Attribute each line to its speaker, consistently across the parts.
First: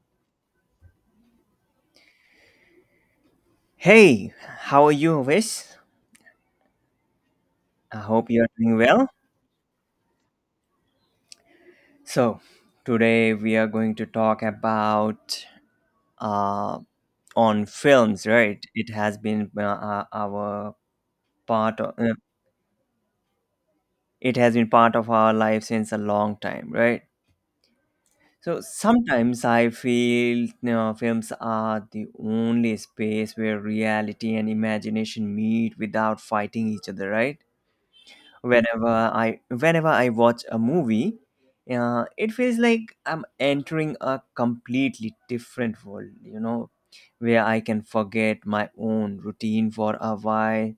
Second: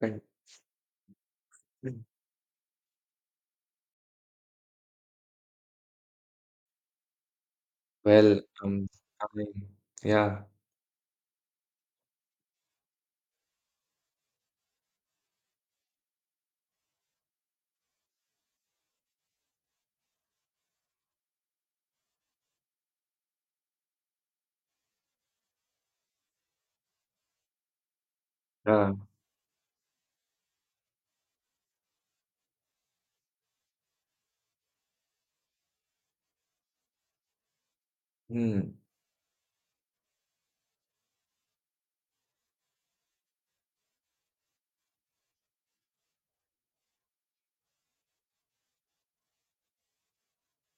Speaker 1: Right. Mm.
Speaker 2: Hey, how are you, Wes? I hope
Speaker 1: Well,
Speaker 2: you're doing
Speaker 1: um,
Speaker 2: well.
Speaker 1: I mean, yeah,
Speaker 2: So, today we are going to talk about uh, on films, right? It has been our part of it has been part of our life since a long time, right? So
Speaker 1: yeah,
Speaker 2: sometimes I feel films are the only space where reality and imagination meet without fighting each other, right?
Speaker 1: mm,
Speaker 2: whenever whenever I watch a movie it feels like I'm entering a completely different world, where I can forget my own routine for a while,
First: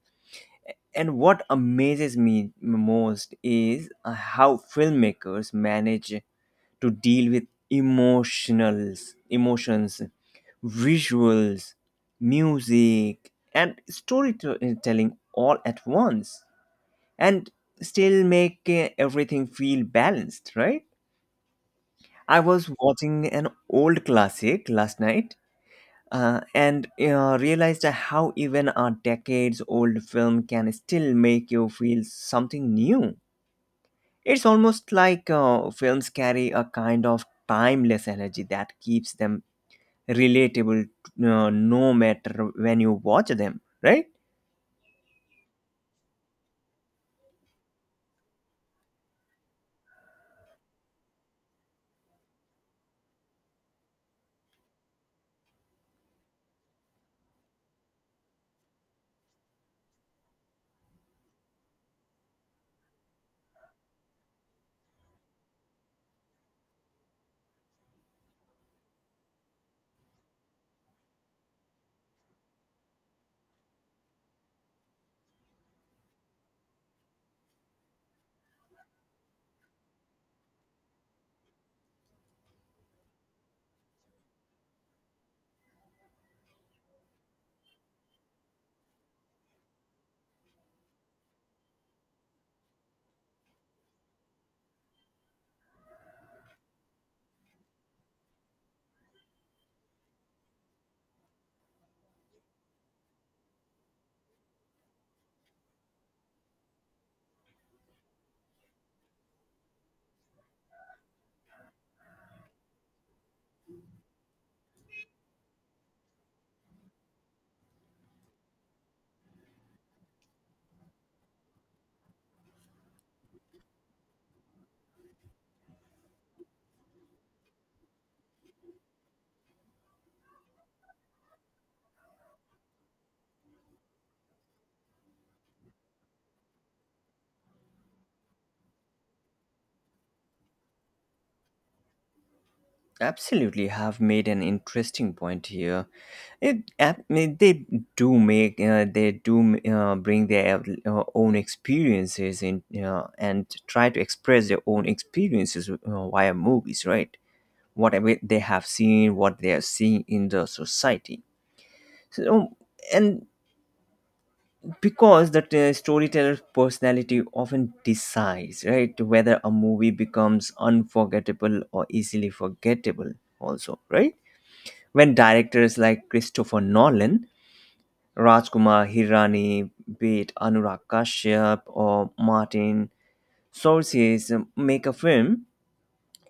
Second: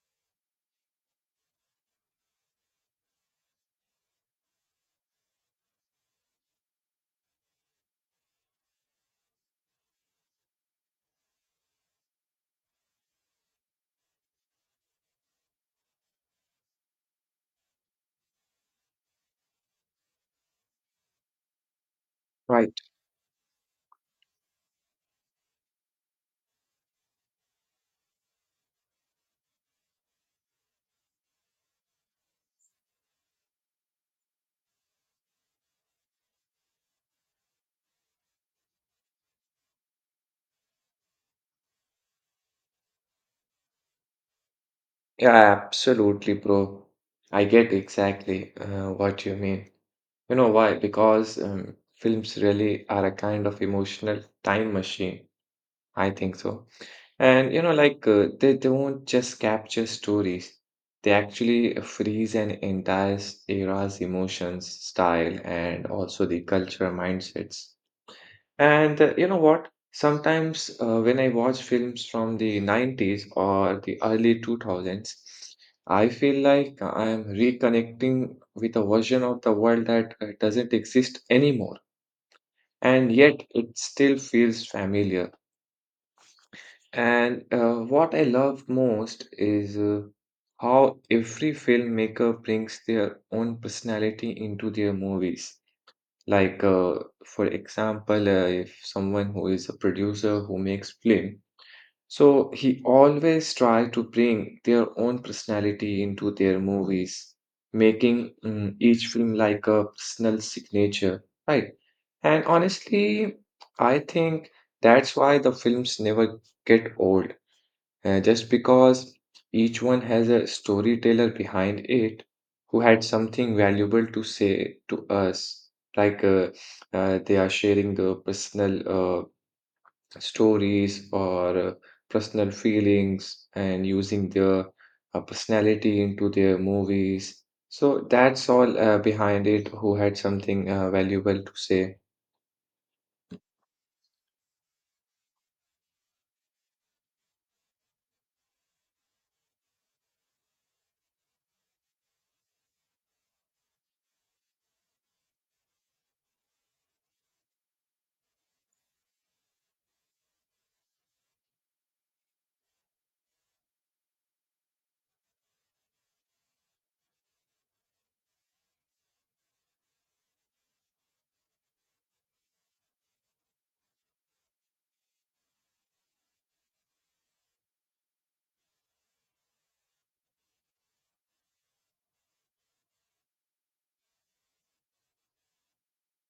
Speaker 2: and what amazes me most is how filmmakers manage to deal with emotionals emotions, visuals, music and storytelling all at once, and still make everything feel balanced, right? I was
Speaker 1: right.
Speaker 2: watching an old classic last night, and realized how even a decades old film can still make you feel something new. It's almost like films carry a kind of timeless energy that keeps them relatable no matter when you watch them, right?
Speaker 1: Yeah, absolutely, bro. I get exactly what you mean. You know why? Because films really are a kind of emotional time machine. I think so. And you know, like they don't just capture stories, they actually freeze an entire era's emotions, style, and also the cultural mindsets. And you know what? Sometimes when I watch films from the 90s or the early 2000s, I feel like I'm reconnecting with a version of the world that doesn't exist anymore. And yet it still feels familiar. And what I love most is how every filmmaker brings their own personality into their movies. Like, uh, for example, if someone who is a producer who makes film, so he always try to bring their own personality into their movies, making each film like a personal signature, right? And honestly, I think that's why the films never get old just because each one has a storyteller behind it who had something valuable to say to us, like uh, they are sharing the personal stories or personal feelings and using their personality into their movies. So that's all behind it, who had something valuable to say.
Speaker 2: Absolutely, have made an interesting point here. I mean, they do make they do bring their own experiences in and try to express their own experiences via movies, right? Whatever they have seen, what they are seeing in the society. So, and because the storyteller's personality often decides, right, whether a movie becomes unforgettable or easily forgettable. Also, right? When directors like Christopher Nolan, Rajkumar Hirani, be it Anurag Kashyap or Martin Scorsese make a film,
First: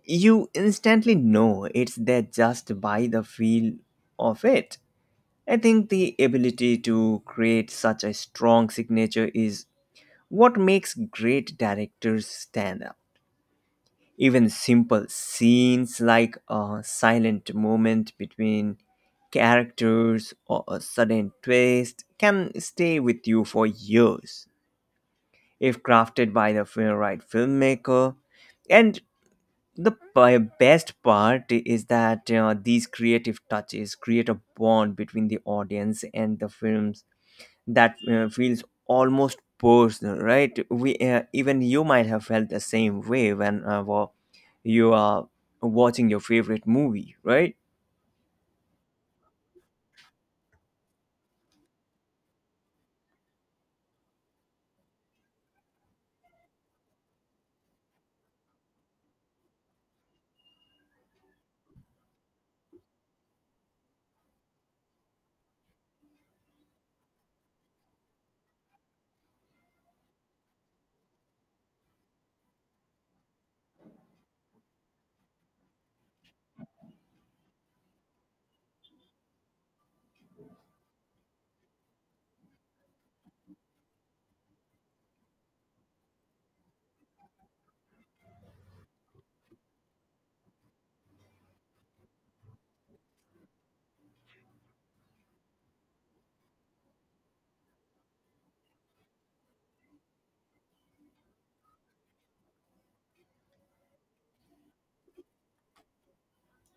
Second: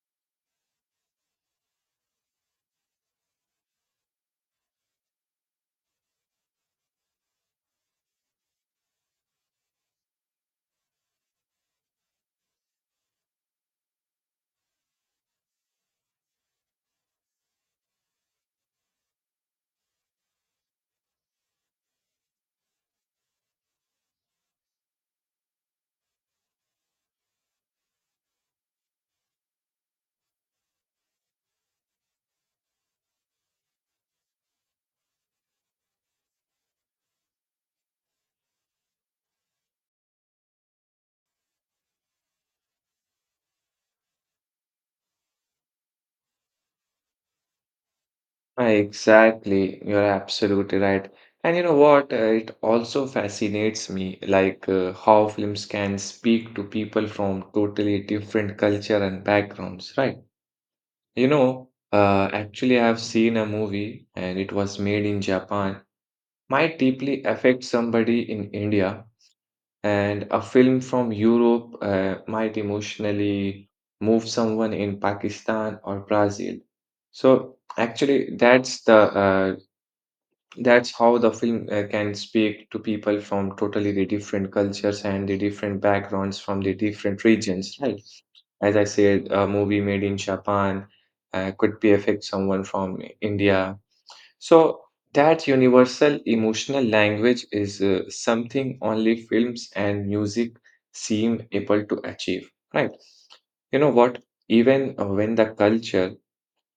Speaker 2: you instantly know it's there just by the feel of it. I think the ability to create such a strong signature is what makes great directors stand out. Even simple scenes like a silent moment between characters or a sudden twist can stay with you for years if crafted by the right filmmaker. And the best part is that these creative touches create a bond between the audience and the film's that feels almost personal, right? We Even you might have felt the same way when you are watching your favorite movie, right?
Speaker 1: Ah, exactly, you're absolutely right. And you know what? It also fascinates me, like how films can speak to people from totally different culture and backgrounds, right? You know, actually, I've seen a movie and it was made in Japan, might deeply affect somebody in India, and a film from Europe might emotionally move someone in Pakistan or Brazil. So actually, that's how the film can speak to people from totally the different cultures and the different backgrounds from the different regions, right? As I said, a movie made in Japan could be affect someone from India. So that universal emotional language is something only films and music seem able to achieve, right? You know what? Even when the culture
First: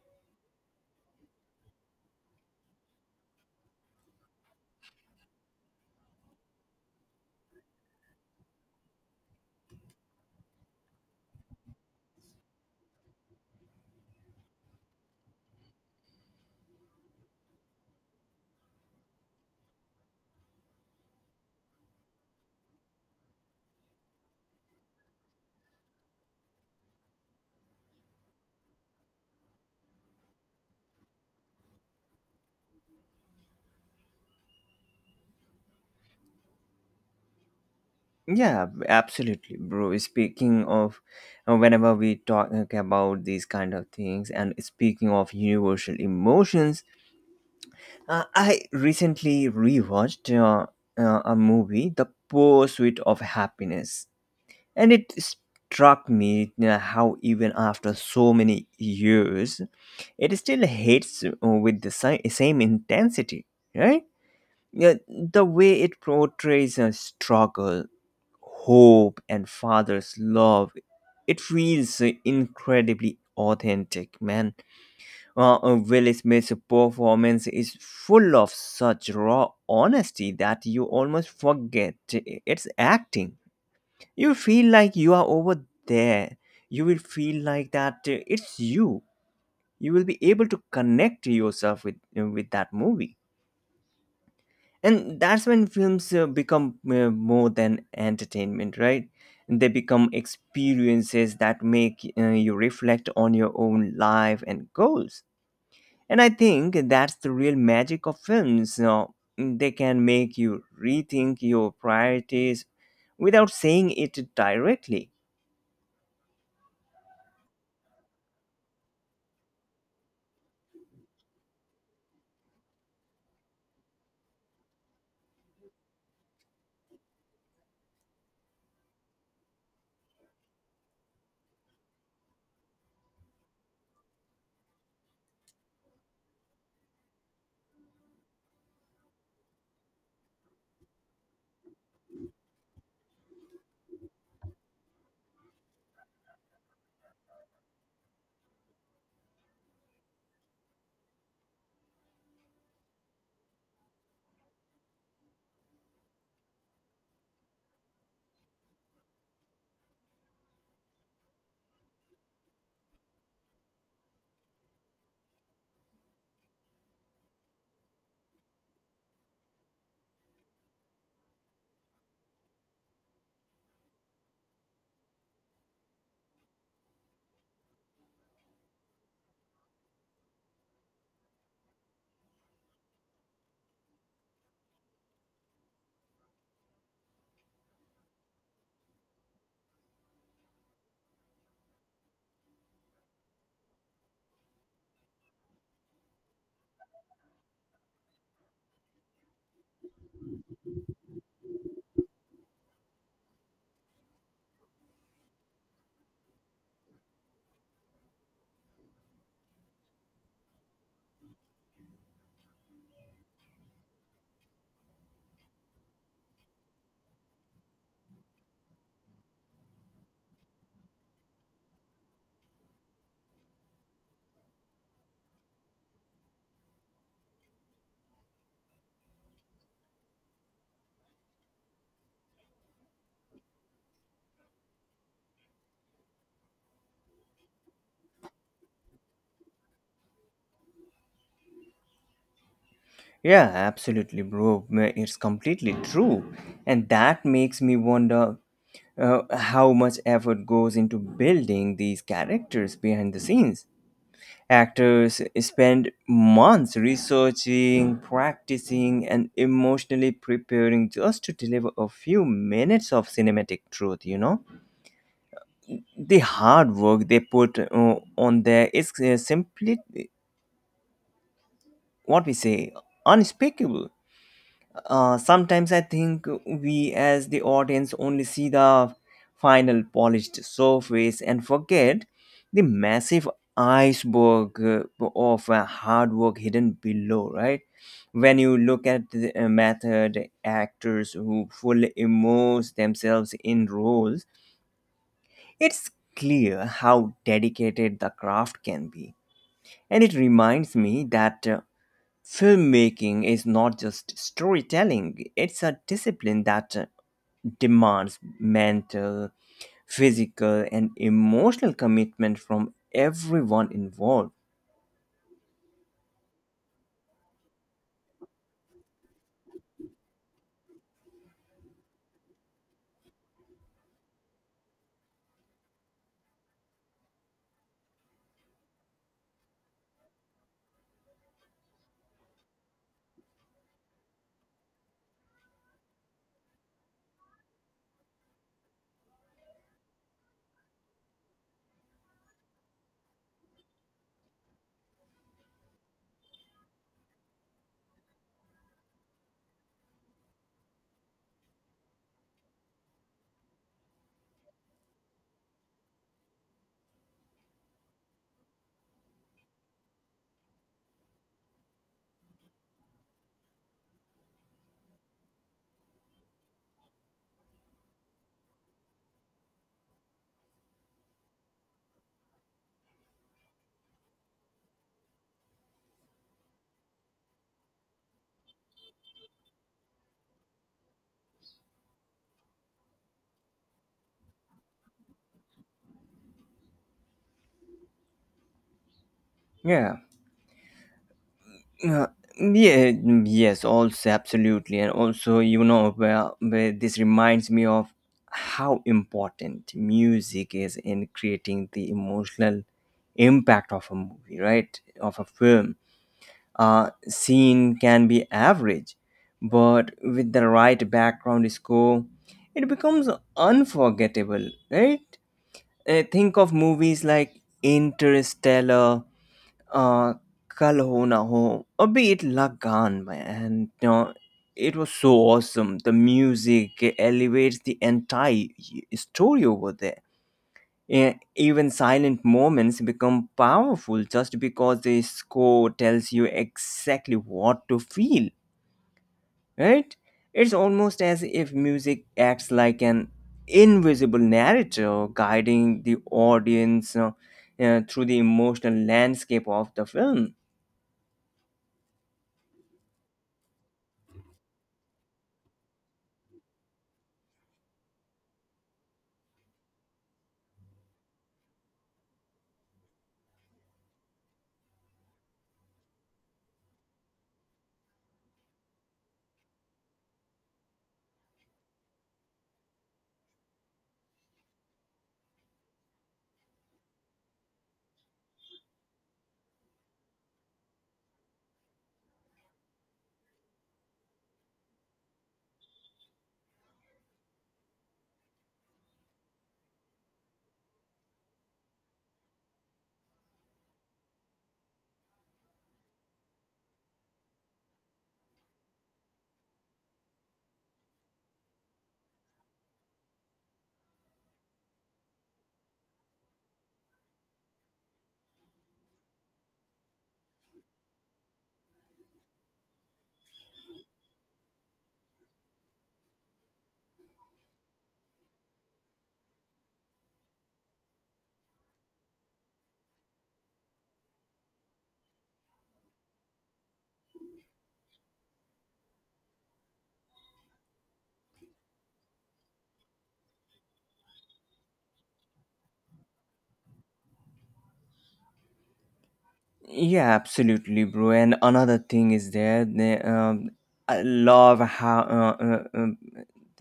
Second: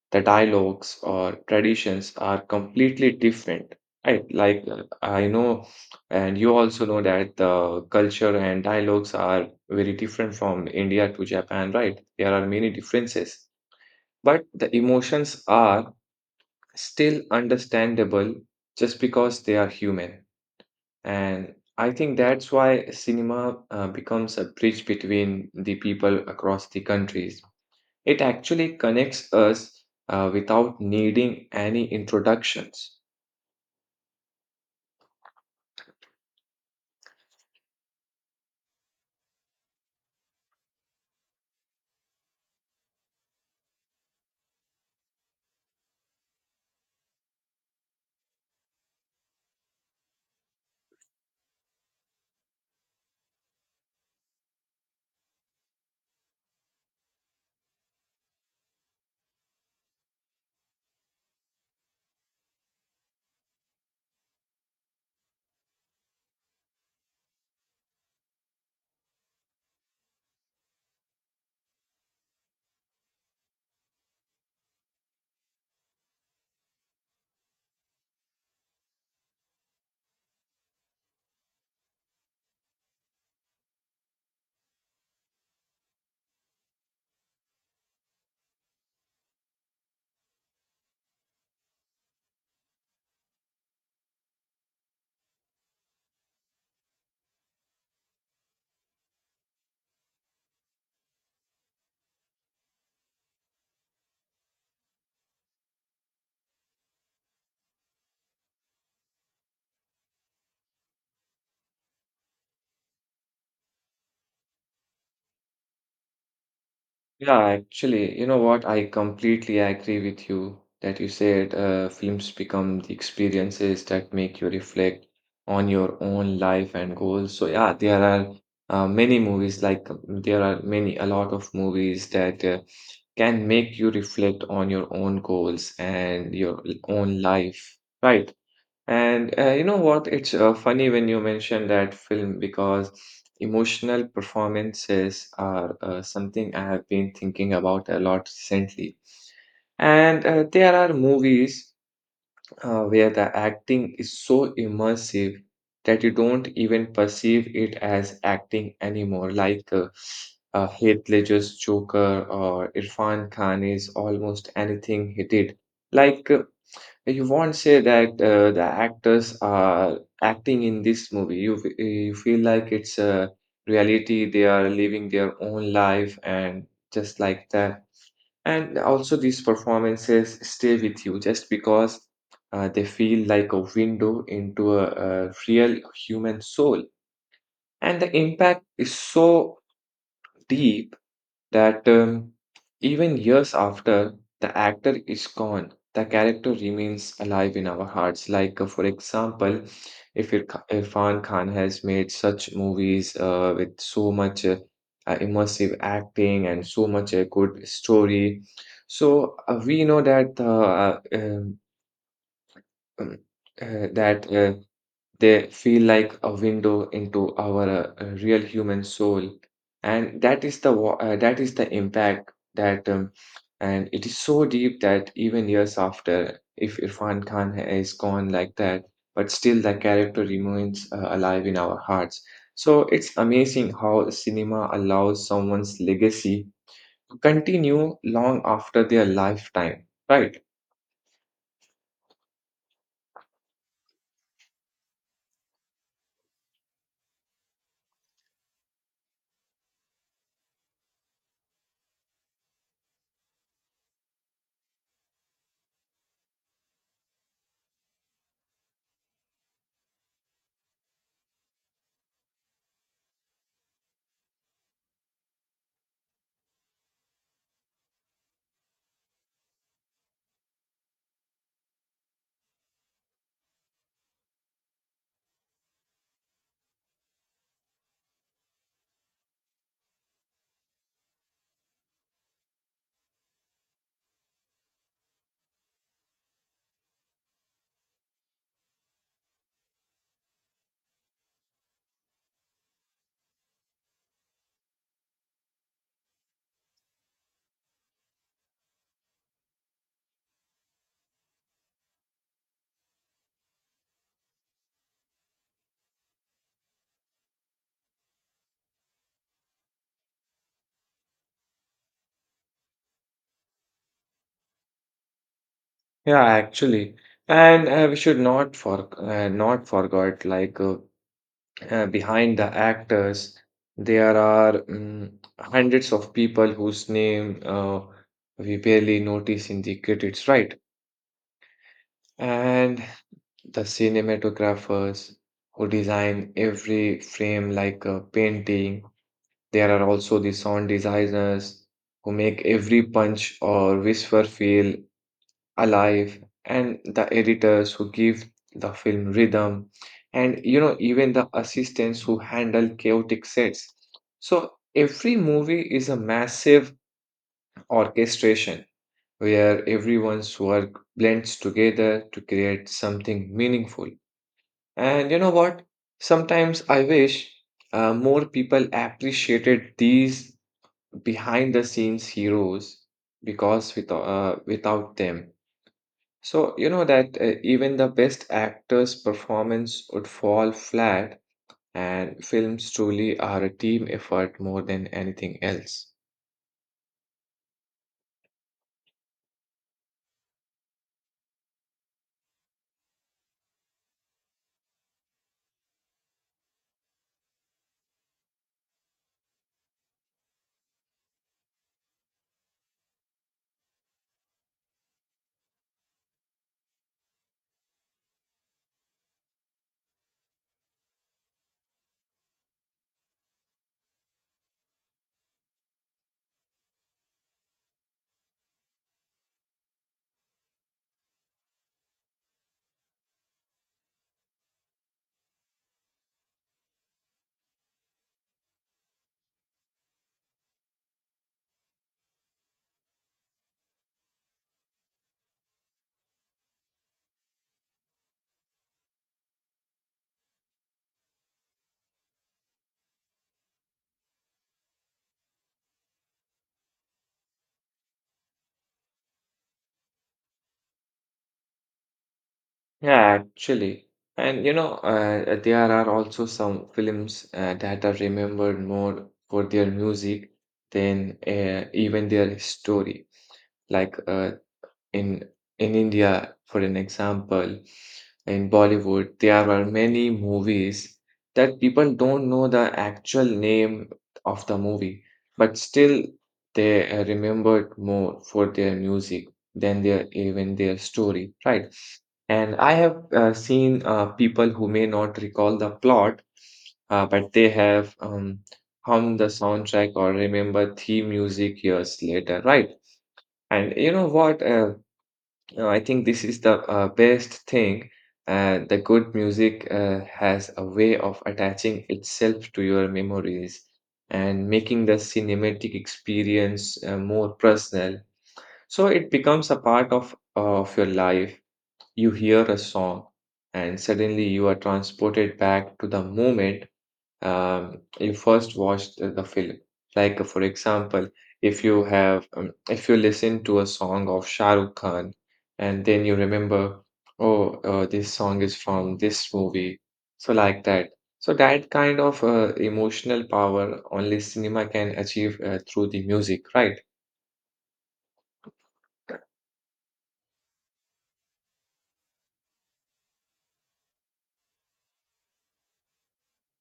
Speaker 1: the dialogues or traditions are completely different, right, I know and you also know that the culture and dialogues are very different from India to Japan, right? There are many differences, but the emotions are still understandable just because they are human. And I think that's why cinema becomes a bridge between the people across the countries. It actually connects us without needing any introductions.
Speaker 2: Yeah, absolutely, bro. Speaking of, whenever we talk about these kind of things, and speaking of universal emotions, I recently rewatched a movie, The Pursuit of Happiness. And it struck me how, even after so many years, it still hits with the same intensity, right? Yeah, the way it portrays a struggle, hope, and father's love, it feels incredibly authentic, man. Will Smith's performance is full of such raw honesty that you almost forget it's acting. You feel like you are over there. You will feel like that it's you. You will be able to connect yourself with that movie. And that's when films become more than entertainment, right? They become experiences that make you reflect on your own life and goals. And I think that's the real magic of films. You know, they can make you rethink your priorities without saying it directly.
Speaker 1: Yeah, actually, you know what? I completely agree with you that you said films become the experiences that make you reflect on your own life and goals. So, yeah, there are many movies, there are many, a lot of movies that can make you reflect on your own goals and your own life, right? And you know what? It's funny when you mention that film because emotional performances are something I have been thinking about a lot recently. And there are movies where the acting is so immersive that you don't even perceive it as acting anymore, Heath Ledger's Joker or Irfan Khan is almost anything he did. Like uh, you won't say that the actors are acting in this movie. You feel like it's a reality. They are living their own life and just like that. And also, these performances stay with you just because they feel like a window into a real human soul. And the impact is so deep that even years after the actor is gone, the character remains alive in our hearts. Like, for example, if Ir- Irfan Khan has made such movies with so much immersive acting and so much a good story, so we know that um, uh, that. Uh, they feel like a window into our real human soul, and that is that is the impact that, and it is so deep that even years after, if Irfan Khan is gone like that, but still the character remains alive in our hearts. So it's amazing how cinema allows someone's legacy to continue long after their lifetime, right?
Speaker 2: Yeah, absolutely, bro. It's completely true. And that makes me wonder uh, how much effort goes into building these characters behind the scenes. Actors spend months researching, practicing, and emotionally preparing just to deliver a few minutes of cinematic truth, you know? The hard work they put on there is simply what we say unspeakable. Sometimes I think we, as the audience, only see the final polished surface and forget the massive iceberg of hard work hidden below, right? When you look at the method actors who fully immerse themselves in roles, it's clear how dedicated the craft can be. And it reminds me that filmmaking is not just storytelling, it's a discipline that demands mental, physical, and emotional commitment from everyone involved.
Speaker 1: Yeah, actually. And we should not forget behind the actors, there are hundreds of people whose name we barely notice in the credits, right? And the cinematographers who design every frame like a painting. There are also the sound designers who make every punch or whisper feel alive, and the editors who give the film rhythm, and you know, even the assistants who handle chaotic sets. So every movie is a massive orchestration where everyone's work blends together to create something meaningful. And you know what, sometimes I wish more people appreciated these behind the scenes heroes, because without them, so, you know that even the best actor's performance would fall flat, and films truly are a team effort more than anything else.
Speaker 2: Yeah. Uh, yeah, yes, also absolutely. And also, you know, where this reminds me of how important music is in creating the emotional impact of a movie, right? Of a film scene can be average, but with the right background score, it becomes unforgettable, right? Think of movies like Interstellar, uh, Kal Ho Na Ho, or be it Lagan, and you know, it was so awesome. The music elevates the entire story over there. Even silent moments become powerful just because the score tells you exactly what to feel, right? It's almost as if music acts like an invisible narrator guiding the audience through the emotional landscape of the film.
Speaker 1: Yeah, actually. And you know, there are also some films that are remembered more for their music than even their story. Like uh, in in India, for an example, in Bollywood, there are many movies that people don't know the actual name of the movie, but still they are remembered more for their music than their even their story, right? And I have seen people who may not recall the plot, but they have hummed the soundtrack or remember theme music years later, right? And you know what? No, I think this is the best thing. The good music has a way of attaching itself to your memories and making the cinematic experience more personal. So it becomes a part of your life. You hear a song, and suddenly you are transported back to the moment you first watched the film. Like, for example, if you have, if you listen to a song of Shah Rukh Khan, and then you remember, oh, this song is from this movie. So, like that. So, that kind of emotional power only cinema can achieve through the music, right?
Speaker 2: Yeah, absolutely, bro. And another thing is there. I love how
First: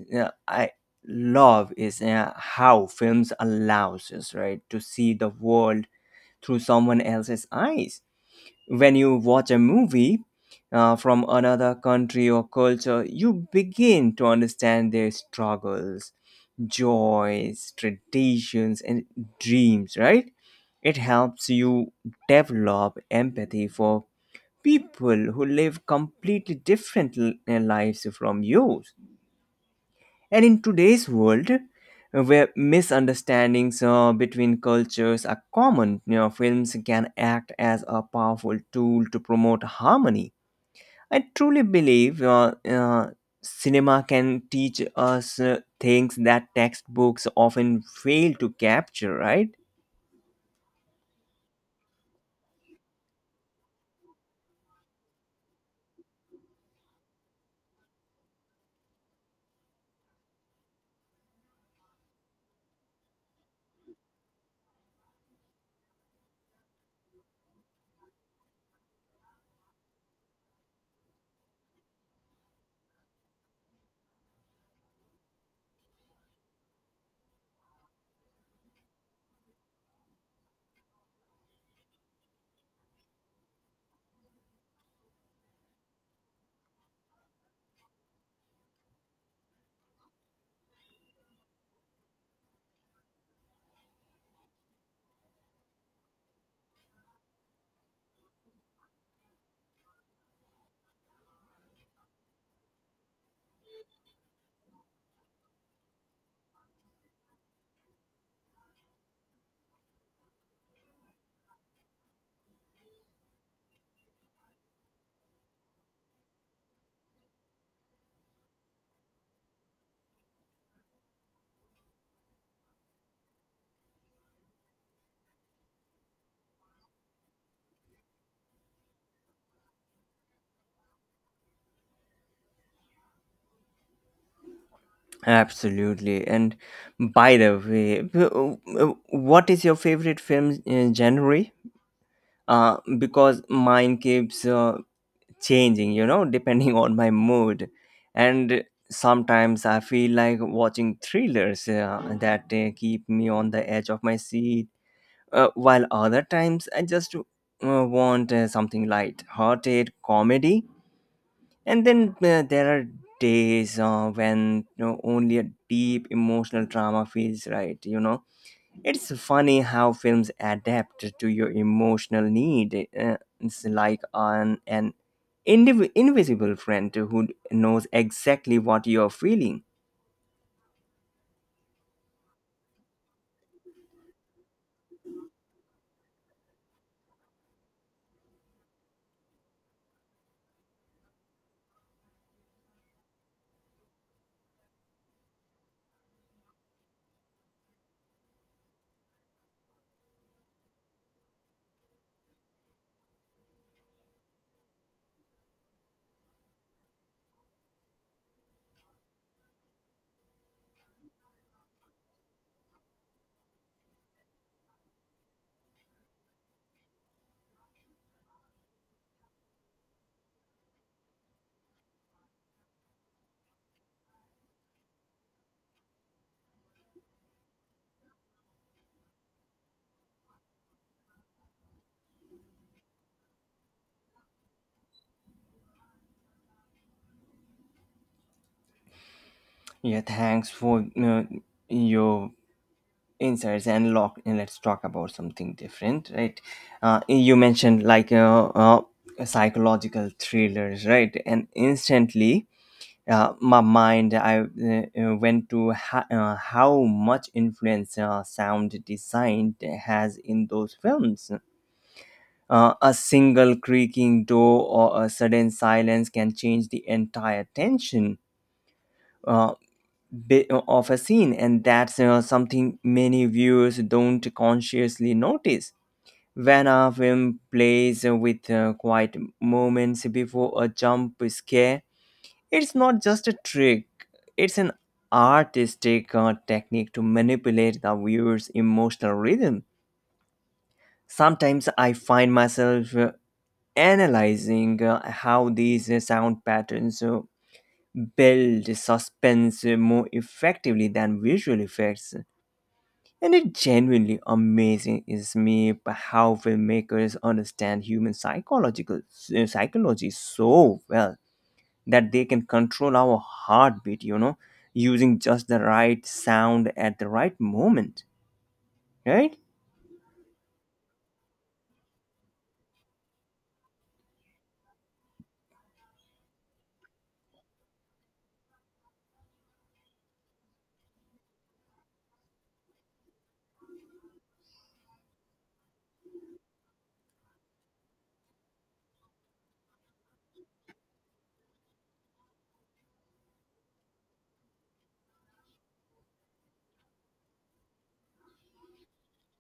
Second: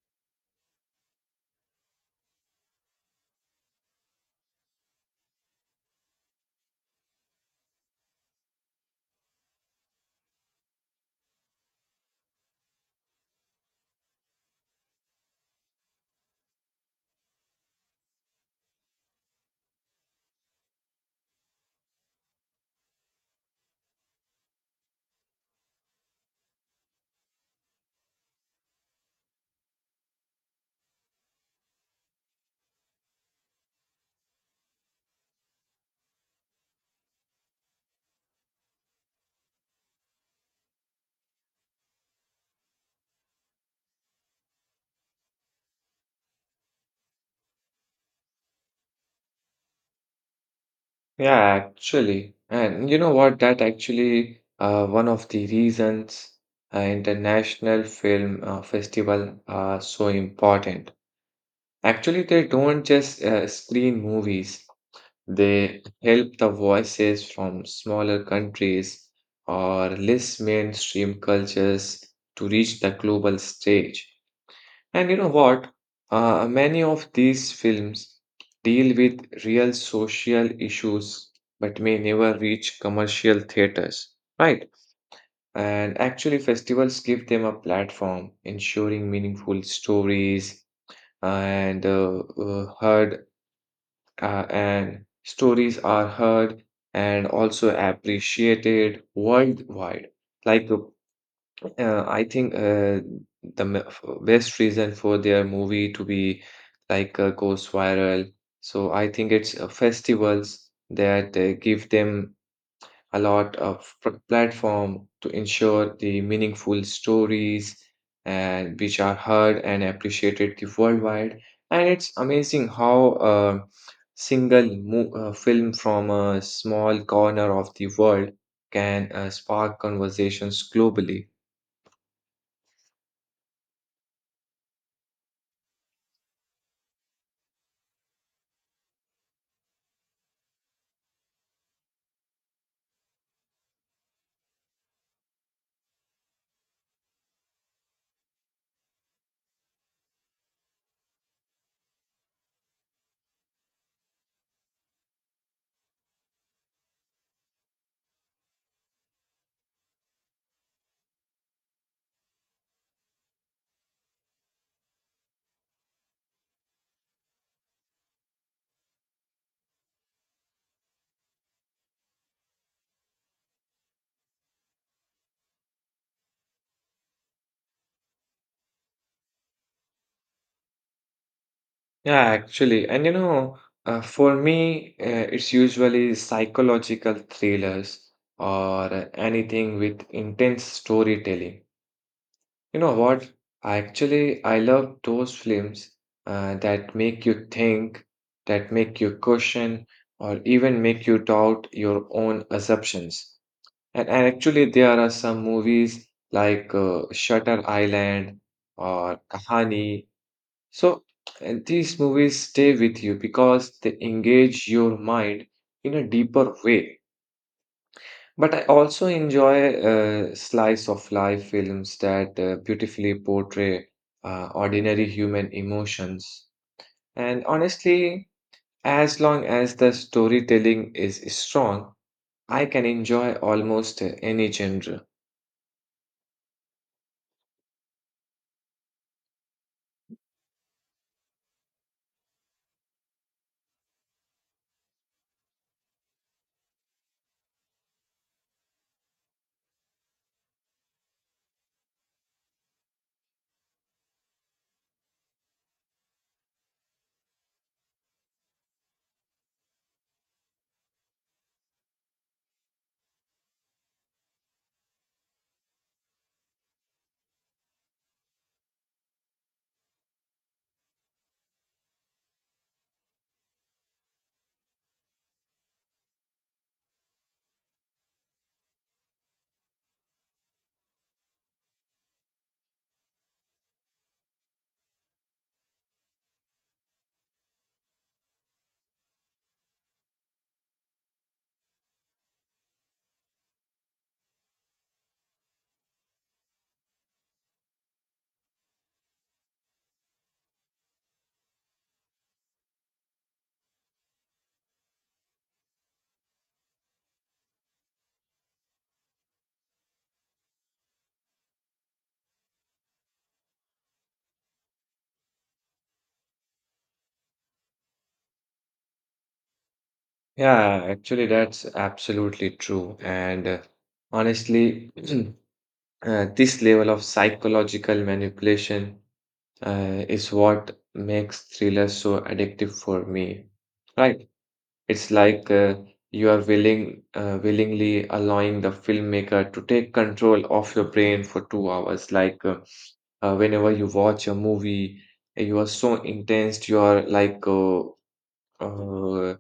Speaker 2: yeah, I love is how films allows us right to see the world through someone else's eyes. When you watch a movie from another country or culture, you begin to understand their struggles, joys, traditions, and dreams, right? It helps you develop empathy for people who live completely different lives from yours. And in today's world, where misunderstandings between cultures are common, you know, films can act as a powerful tool to promote harmony. I truly believe cinema can teach us things that textbooks often fail to capture, right?
Speaker 1: Yeah, actually. And you know what? That actually one of the reasons international film festival are so important. Actually, they don't just screen movies, they help the voices from smaller countries or less mainstream cultures to reach the global stage. And you know what? Many of these films deal with real social issues but may never reach commercial theaters, right? And actually, festivals give them a platform, ensuring meaningful stories and uh, uh, heard and stories are heard and also appreciated worldwide. Like, I think best reason for their movie to be goes viral. So I think it's festivals that give them a lot of platform to ensure the meaningful stories and which are heard and appreciated the worldwide. And it's amazing how a film from a small corner of the world can spark conversations globally.
Speaker 2: Absolutely. And by the way, what is your favorite film genre? Because mine keeps changing, you know, depending on my mood. And sometimes I feel like watching thrillers that keep me on the edge of my seat, while other times I just want something light-hearted comedy. And then there are days when you know, only a deep emotional drama feels right, you know it's funny how films adapt to your emotional need. It's like on an invisible friend who knows exactly what you're feeling.
Speaker 1: Yeah, actually. And you know, for me it's usually psychological thrillers or anything with intense storytelling. You know what? Actually, I love those films that make you think, that make you question, or even make you doubt your own assumptions. And actually, there are some movies Shutter Island or Kahani. So, and these movies stay with you because they engage your mind in a deeper way. But I also enjoy slice of life films that beautifully portray ordinary human emotions. And honestly, as long as the storytelling is strong, I can enjoy almost any genre.
Speaker 2: Yeah, thanks for your insights and lock. And let's talk about something different, right? You mentioned like psychological thrillers, right? And instantly my mind I went to how much influence sound design has in those films. A single creaking door or a sudden silence can change the entire tension uh, of a scene, and that's something many viewers don't consciously notice. When a film plays with quiet moments before a jump scare, it's not just a trick, it's an artistic technique to manipulate the viewer's emotional rhythm. Sometimes I find myself analyzing how these sound patterns build suspense more effectively than visual effects. And it genuinely amazing is me how filmmakers understand human psychological psychology so well that they can control our heartbeat, you know, using just the right sound at the right moment, right?
Speaker 1: Yeah, actually, that's absolutely true. And honestly, this level of psychological manipulation is what makes thrillers so addictive for me. Right. It's like willingly allowing the filmmaker to take control of your brain for 2 hours. Whenever you watch a movie, you are so intense, you are uh,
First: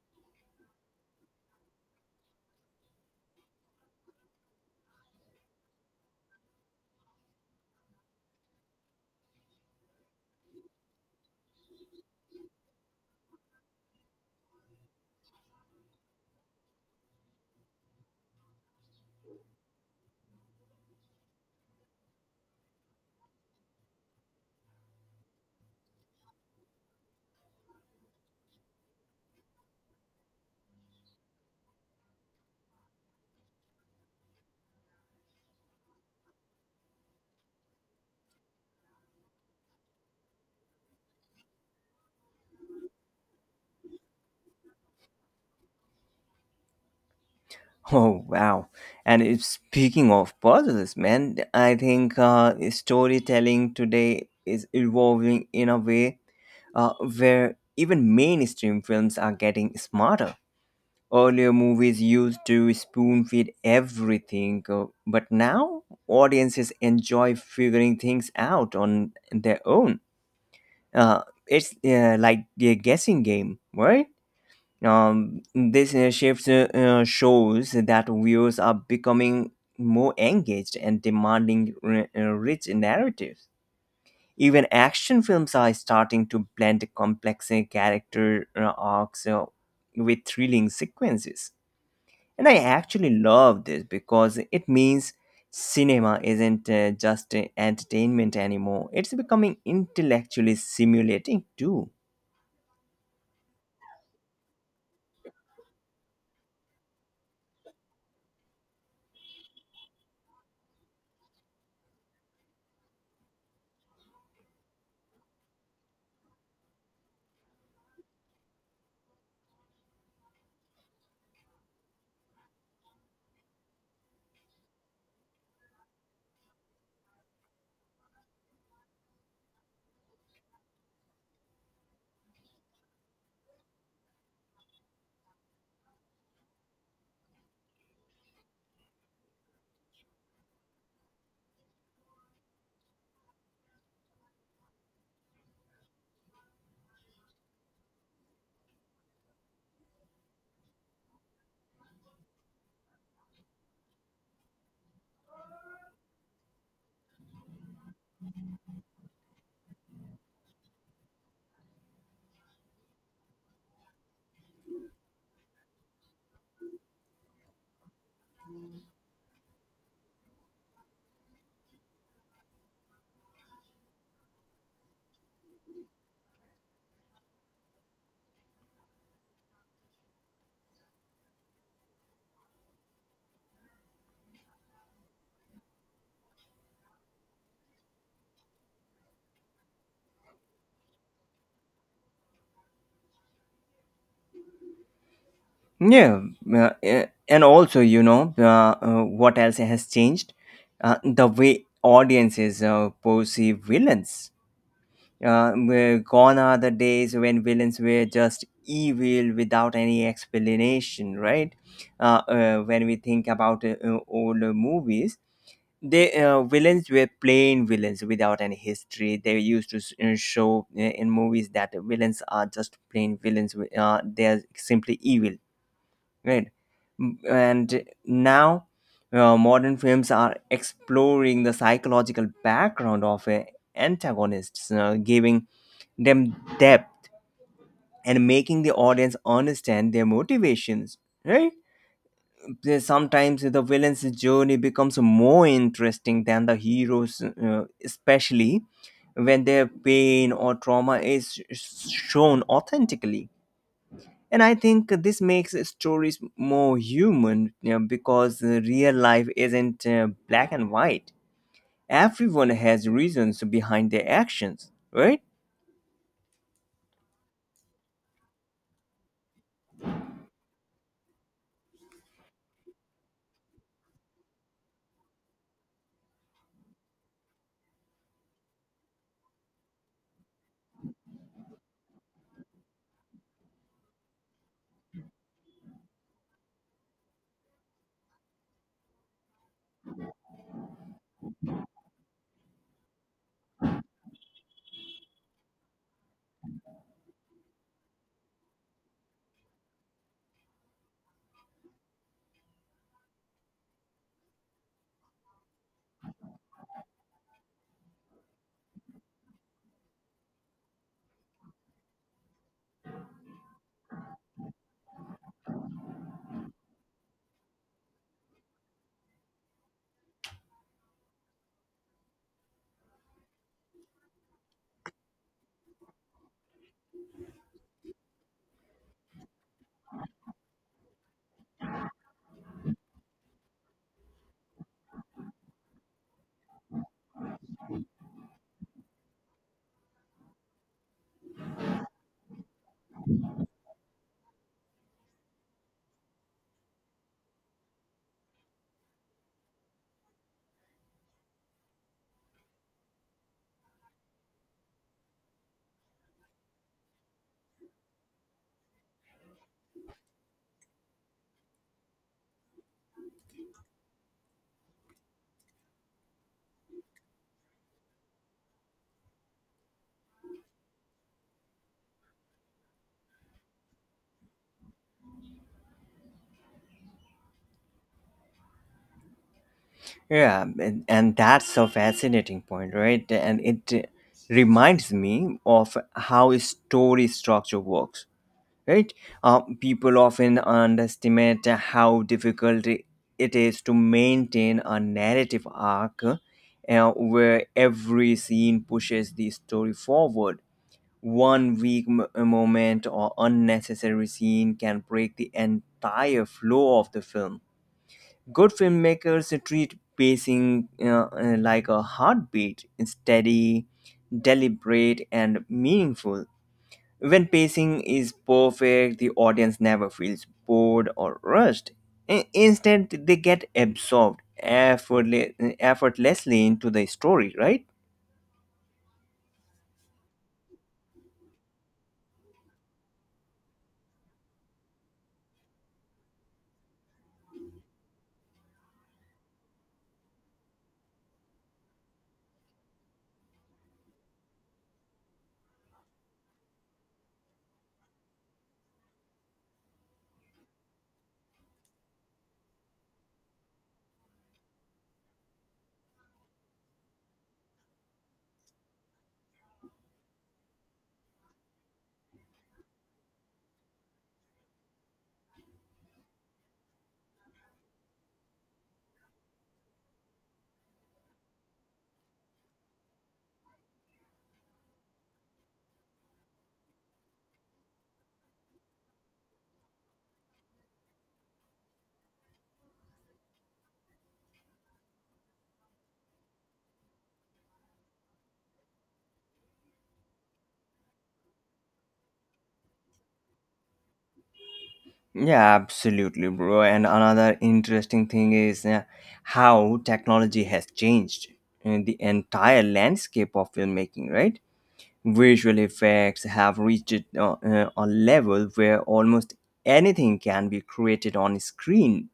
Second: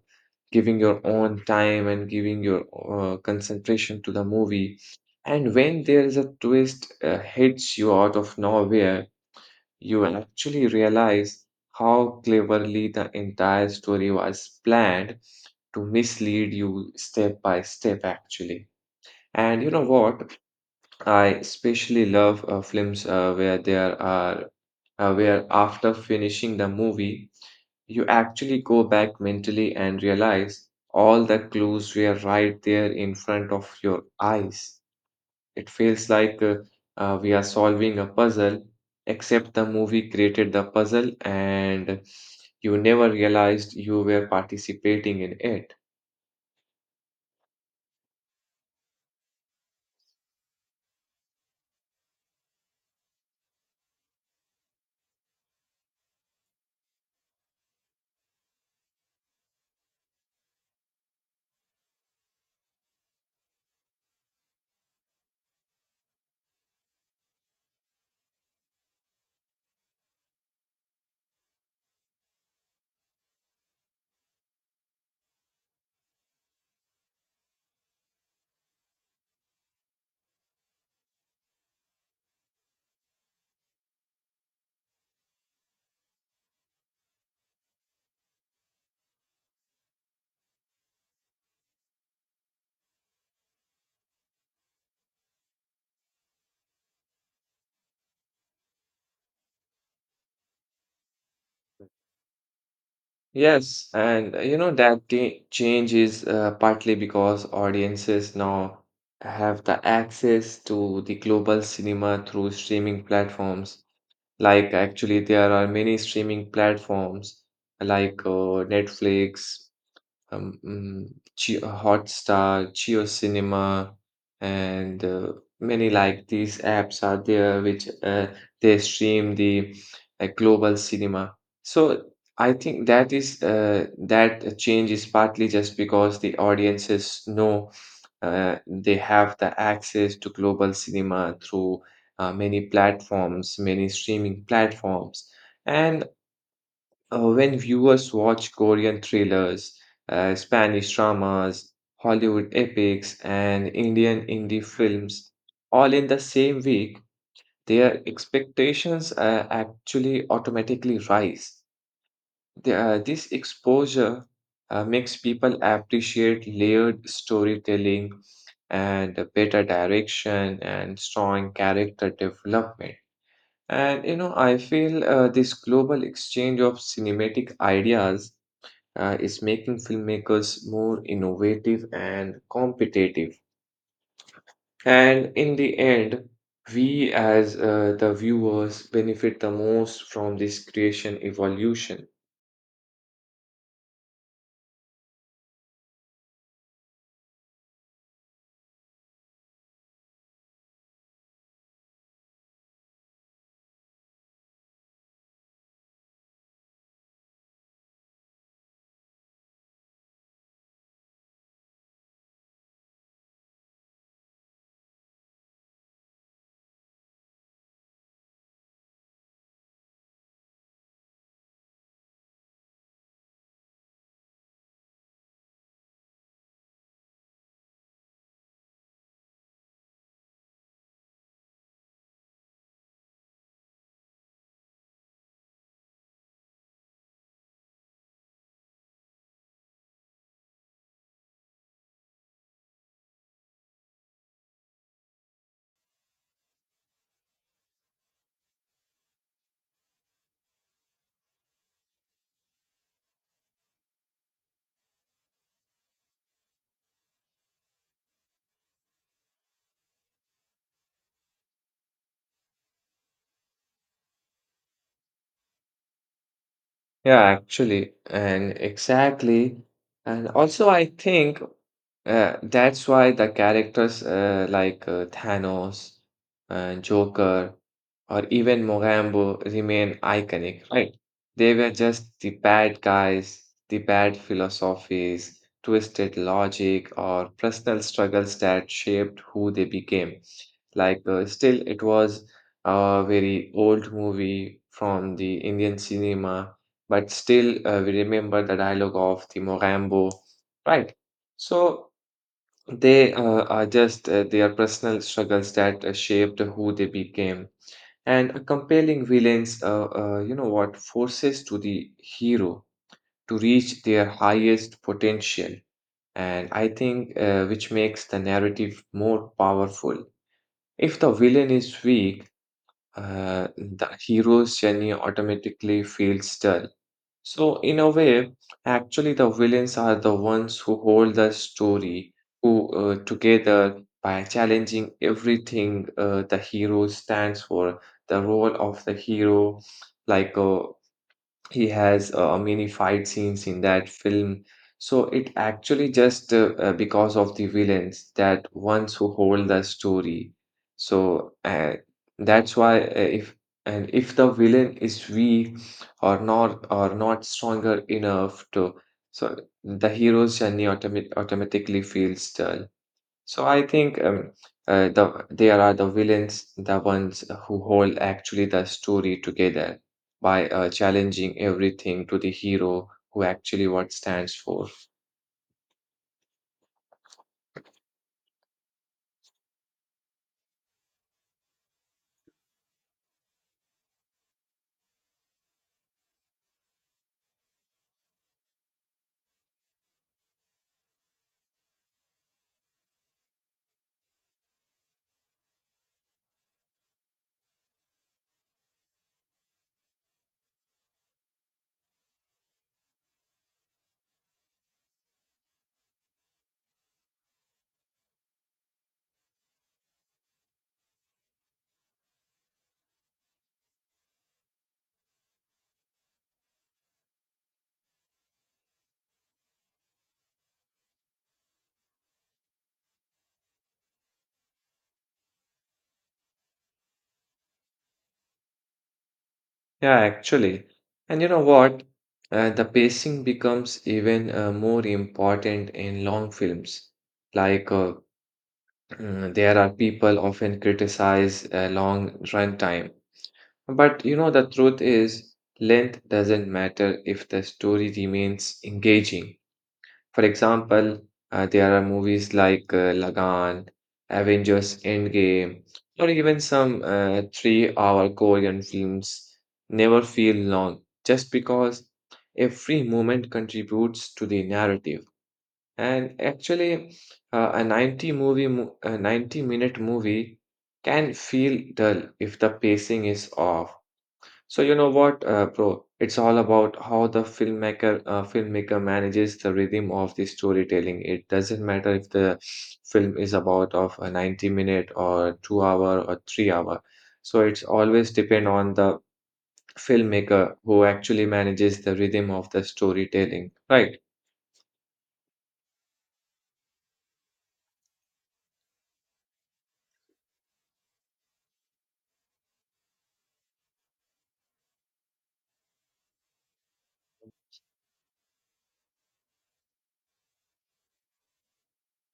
Speaker 1: giving your own time and giving your concentration to the movie. And when there is a twist hits you out of nowhere, you will actually realize how cleverly the entire story was planned to mislead you step by step, actually. And you know what? I especially love films where after finishing the movie, you actually go back mentally and realize all the clues were right there in front of your eyes. It feels like we are solving a puzzle, except the movie created the puzzle and you never realized you were participating in it.
Speaker 2: Oh, wow. And if speaking of puzzles, man, I think storytelling today is evolving in a way uh, where even mainstream films are getting smarter. Earlier movies used to spoon feed everything, but now audiences enjoy figuring things out on their own. uh, it's like a guessing game, right? This shift shows that viewers are becoming more engaged and demanding rich narratives. Even action films are starting to blend complex character arcs with thrilling sequences. And I actually love this because it means cinema isn't just entertainment anymore, it's becoming intellectually stimulating too.
Speaker 1: Yes, and that change is partly because audiences now have the access to the global cinema through streaming platforms. There are many streaming platforms like Netflix, um, mm, Jio- Hotstar, Geo Cinema, and many like these apps are there which they stream the global cinema. So I think that change is partly just because the audiences know they have the access to global cinema through many platforms, many streaming platforms. And when viewers watch Korean thrillers, Spanish dramas, Hollywood epics, and Indian indie films all in the same week, their expectations actually automatically rise. This exposure makes people appreciate layered storytelling and better direction and strong character development. And you know, I feel this global exchange of cinematic ideas is making filmmakers more innovative and competitive. And in the end, we as the viewers benefit the most from this creation evolution.
Speaker 2: Yeah, and also, you know, what else has changed? The way audiences perceive villains. Where gone are the days when villains were just evil without any explanation, right? When we think about older movies, the villains were plain villains without any history. They used to show in movies that villains are just plain villains, they're simply evil, right. And now modern films are exploring the psychological background of antagonists, giving them depth and making the audience understand their motivations, right. There- sometimes the villain's journey becomes more interesting than the hero's, especially when their pain or trauma is shown authentically, and I think this makes stories more human, you know, because real life isn't black and white. Everyone has reasons behind their actions, right?
Speaker 1: Yeah, actually, and exactly. And also, I think that's why the characters like Thanos and Joker or even Mogambo remain iconic, right? They were just the bad guys, the bad philosophies, twisted logic, or personal struggles that shaped who they became. Like, still, it was a very old movie from the Indian cinema, but still, we remember the dialogue of the Mogambo, right? So they are just their personal struggles that shaped who they became. And a compelling villains, you know what, forces to the hero to reach their highest potential. And I think which makes the narrative more powerful. If the villain is weak, the hero's journey automatically feels dull. So, in a way, actually, the villains are the ones who hold the story who together by challenging everything the hero stands for. The role of the hero, like he has many fight scenes in that film, so it actually just because of the villains that ones who hold the story, so that's why if if the villain is weak or not stronger enough to, so the hero's journey automatically feels dull. So I think there are the villains, the ones who hold actually the story together by challenging everything to the hero who actually what stands for.
Speaker 2: Yeah, and that's a fascinating point, right, and it reminds me of how a story structure works, right? People often underestimate how difficult it is to maintain a narrative arc where every scene pushes the story forward. One weak moment or unnecessary scene can break the entire flow of the film. Good filmmakers treat pacing like a heartbeat, steady, deliberate, and meaningful. When pacing is perfect, the audience never feels bored or rushed. Instead, they get absorbed effortlessly into the story, right?
Speaker 1: Yeah, actually. And you know what? The pacing becomes even more important in long films. Like, there are people often criticize long runtime, but you know, the truth is, length doesn't matter if the story remains engaging. For example, there are movies like Lagan, Avengers Endgame, or even some 3-hour Korean films never feel long just because every moment contributes to the narrative. And actually, a 90-minute movie can feel dull if the pacing is off. So you know what, bro? It's all about how the filmmaker manages the rhythm of the storytelling. It doesn't matter if the film is about of a 90 minute or 2 hour or 3 hour. So it's always depend on the filmmaker who actually manages the rhythm of the storytelling. Right.
Speaker 2: Yeah, absolutely, bro. And another interesting thing is how technology has changed the entire landscape of filmmaking, right? Visual effects have reached a level where almost anything can be created on screen,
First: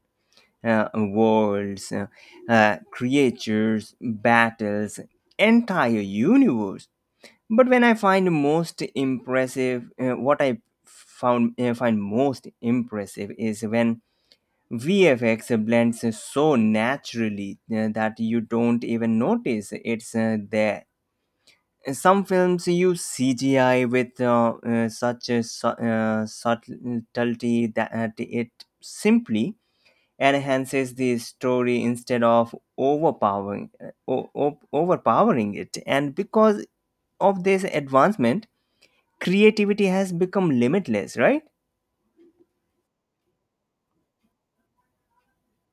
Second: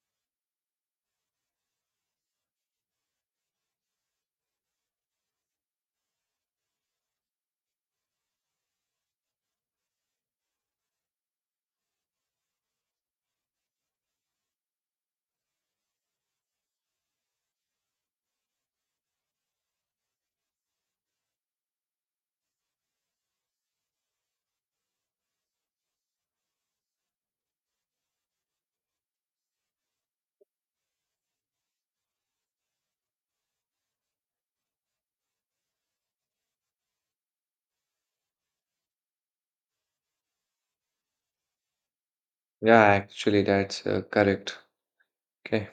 Speaker 2: worlds, creatures, battles, entire universe. But when I find most impressive, what I found find most impressive is when VFX blends so naturally that you don't even notice it's there. Some films use CGI with such a subtlety that it simply enhances the story instead of overpowering it, and because of this advancement creativity has become limitless, right?
Speaker 1: Yeah, actually that's correct. Okay.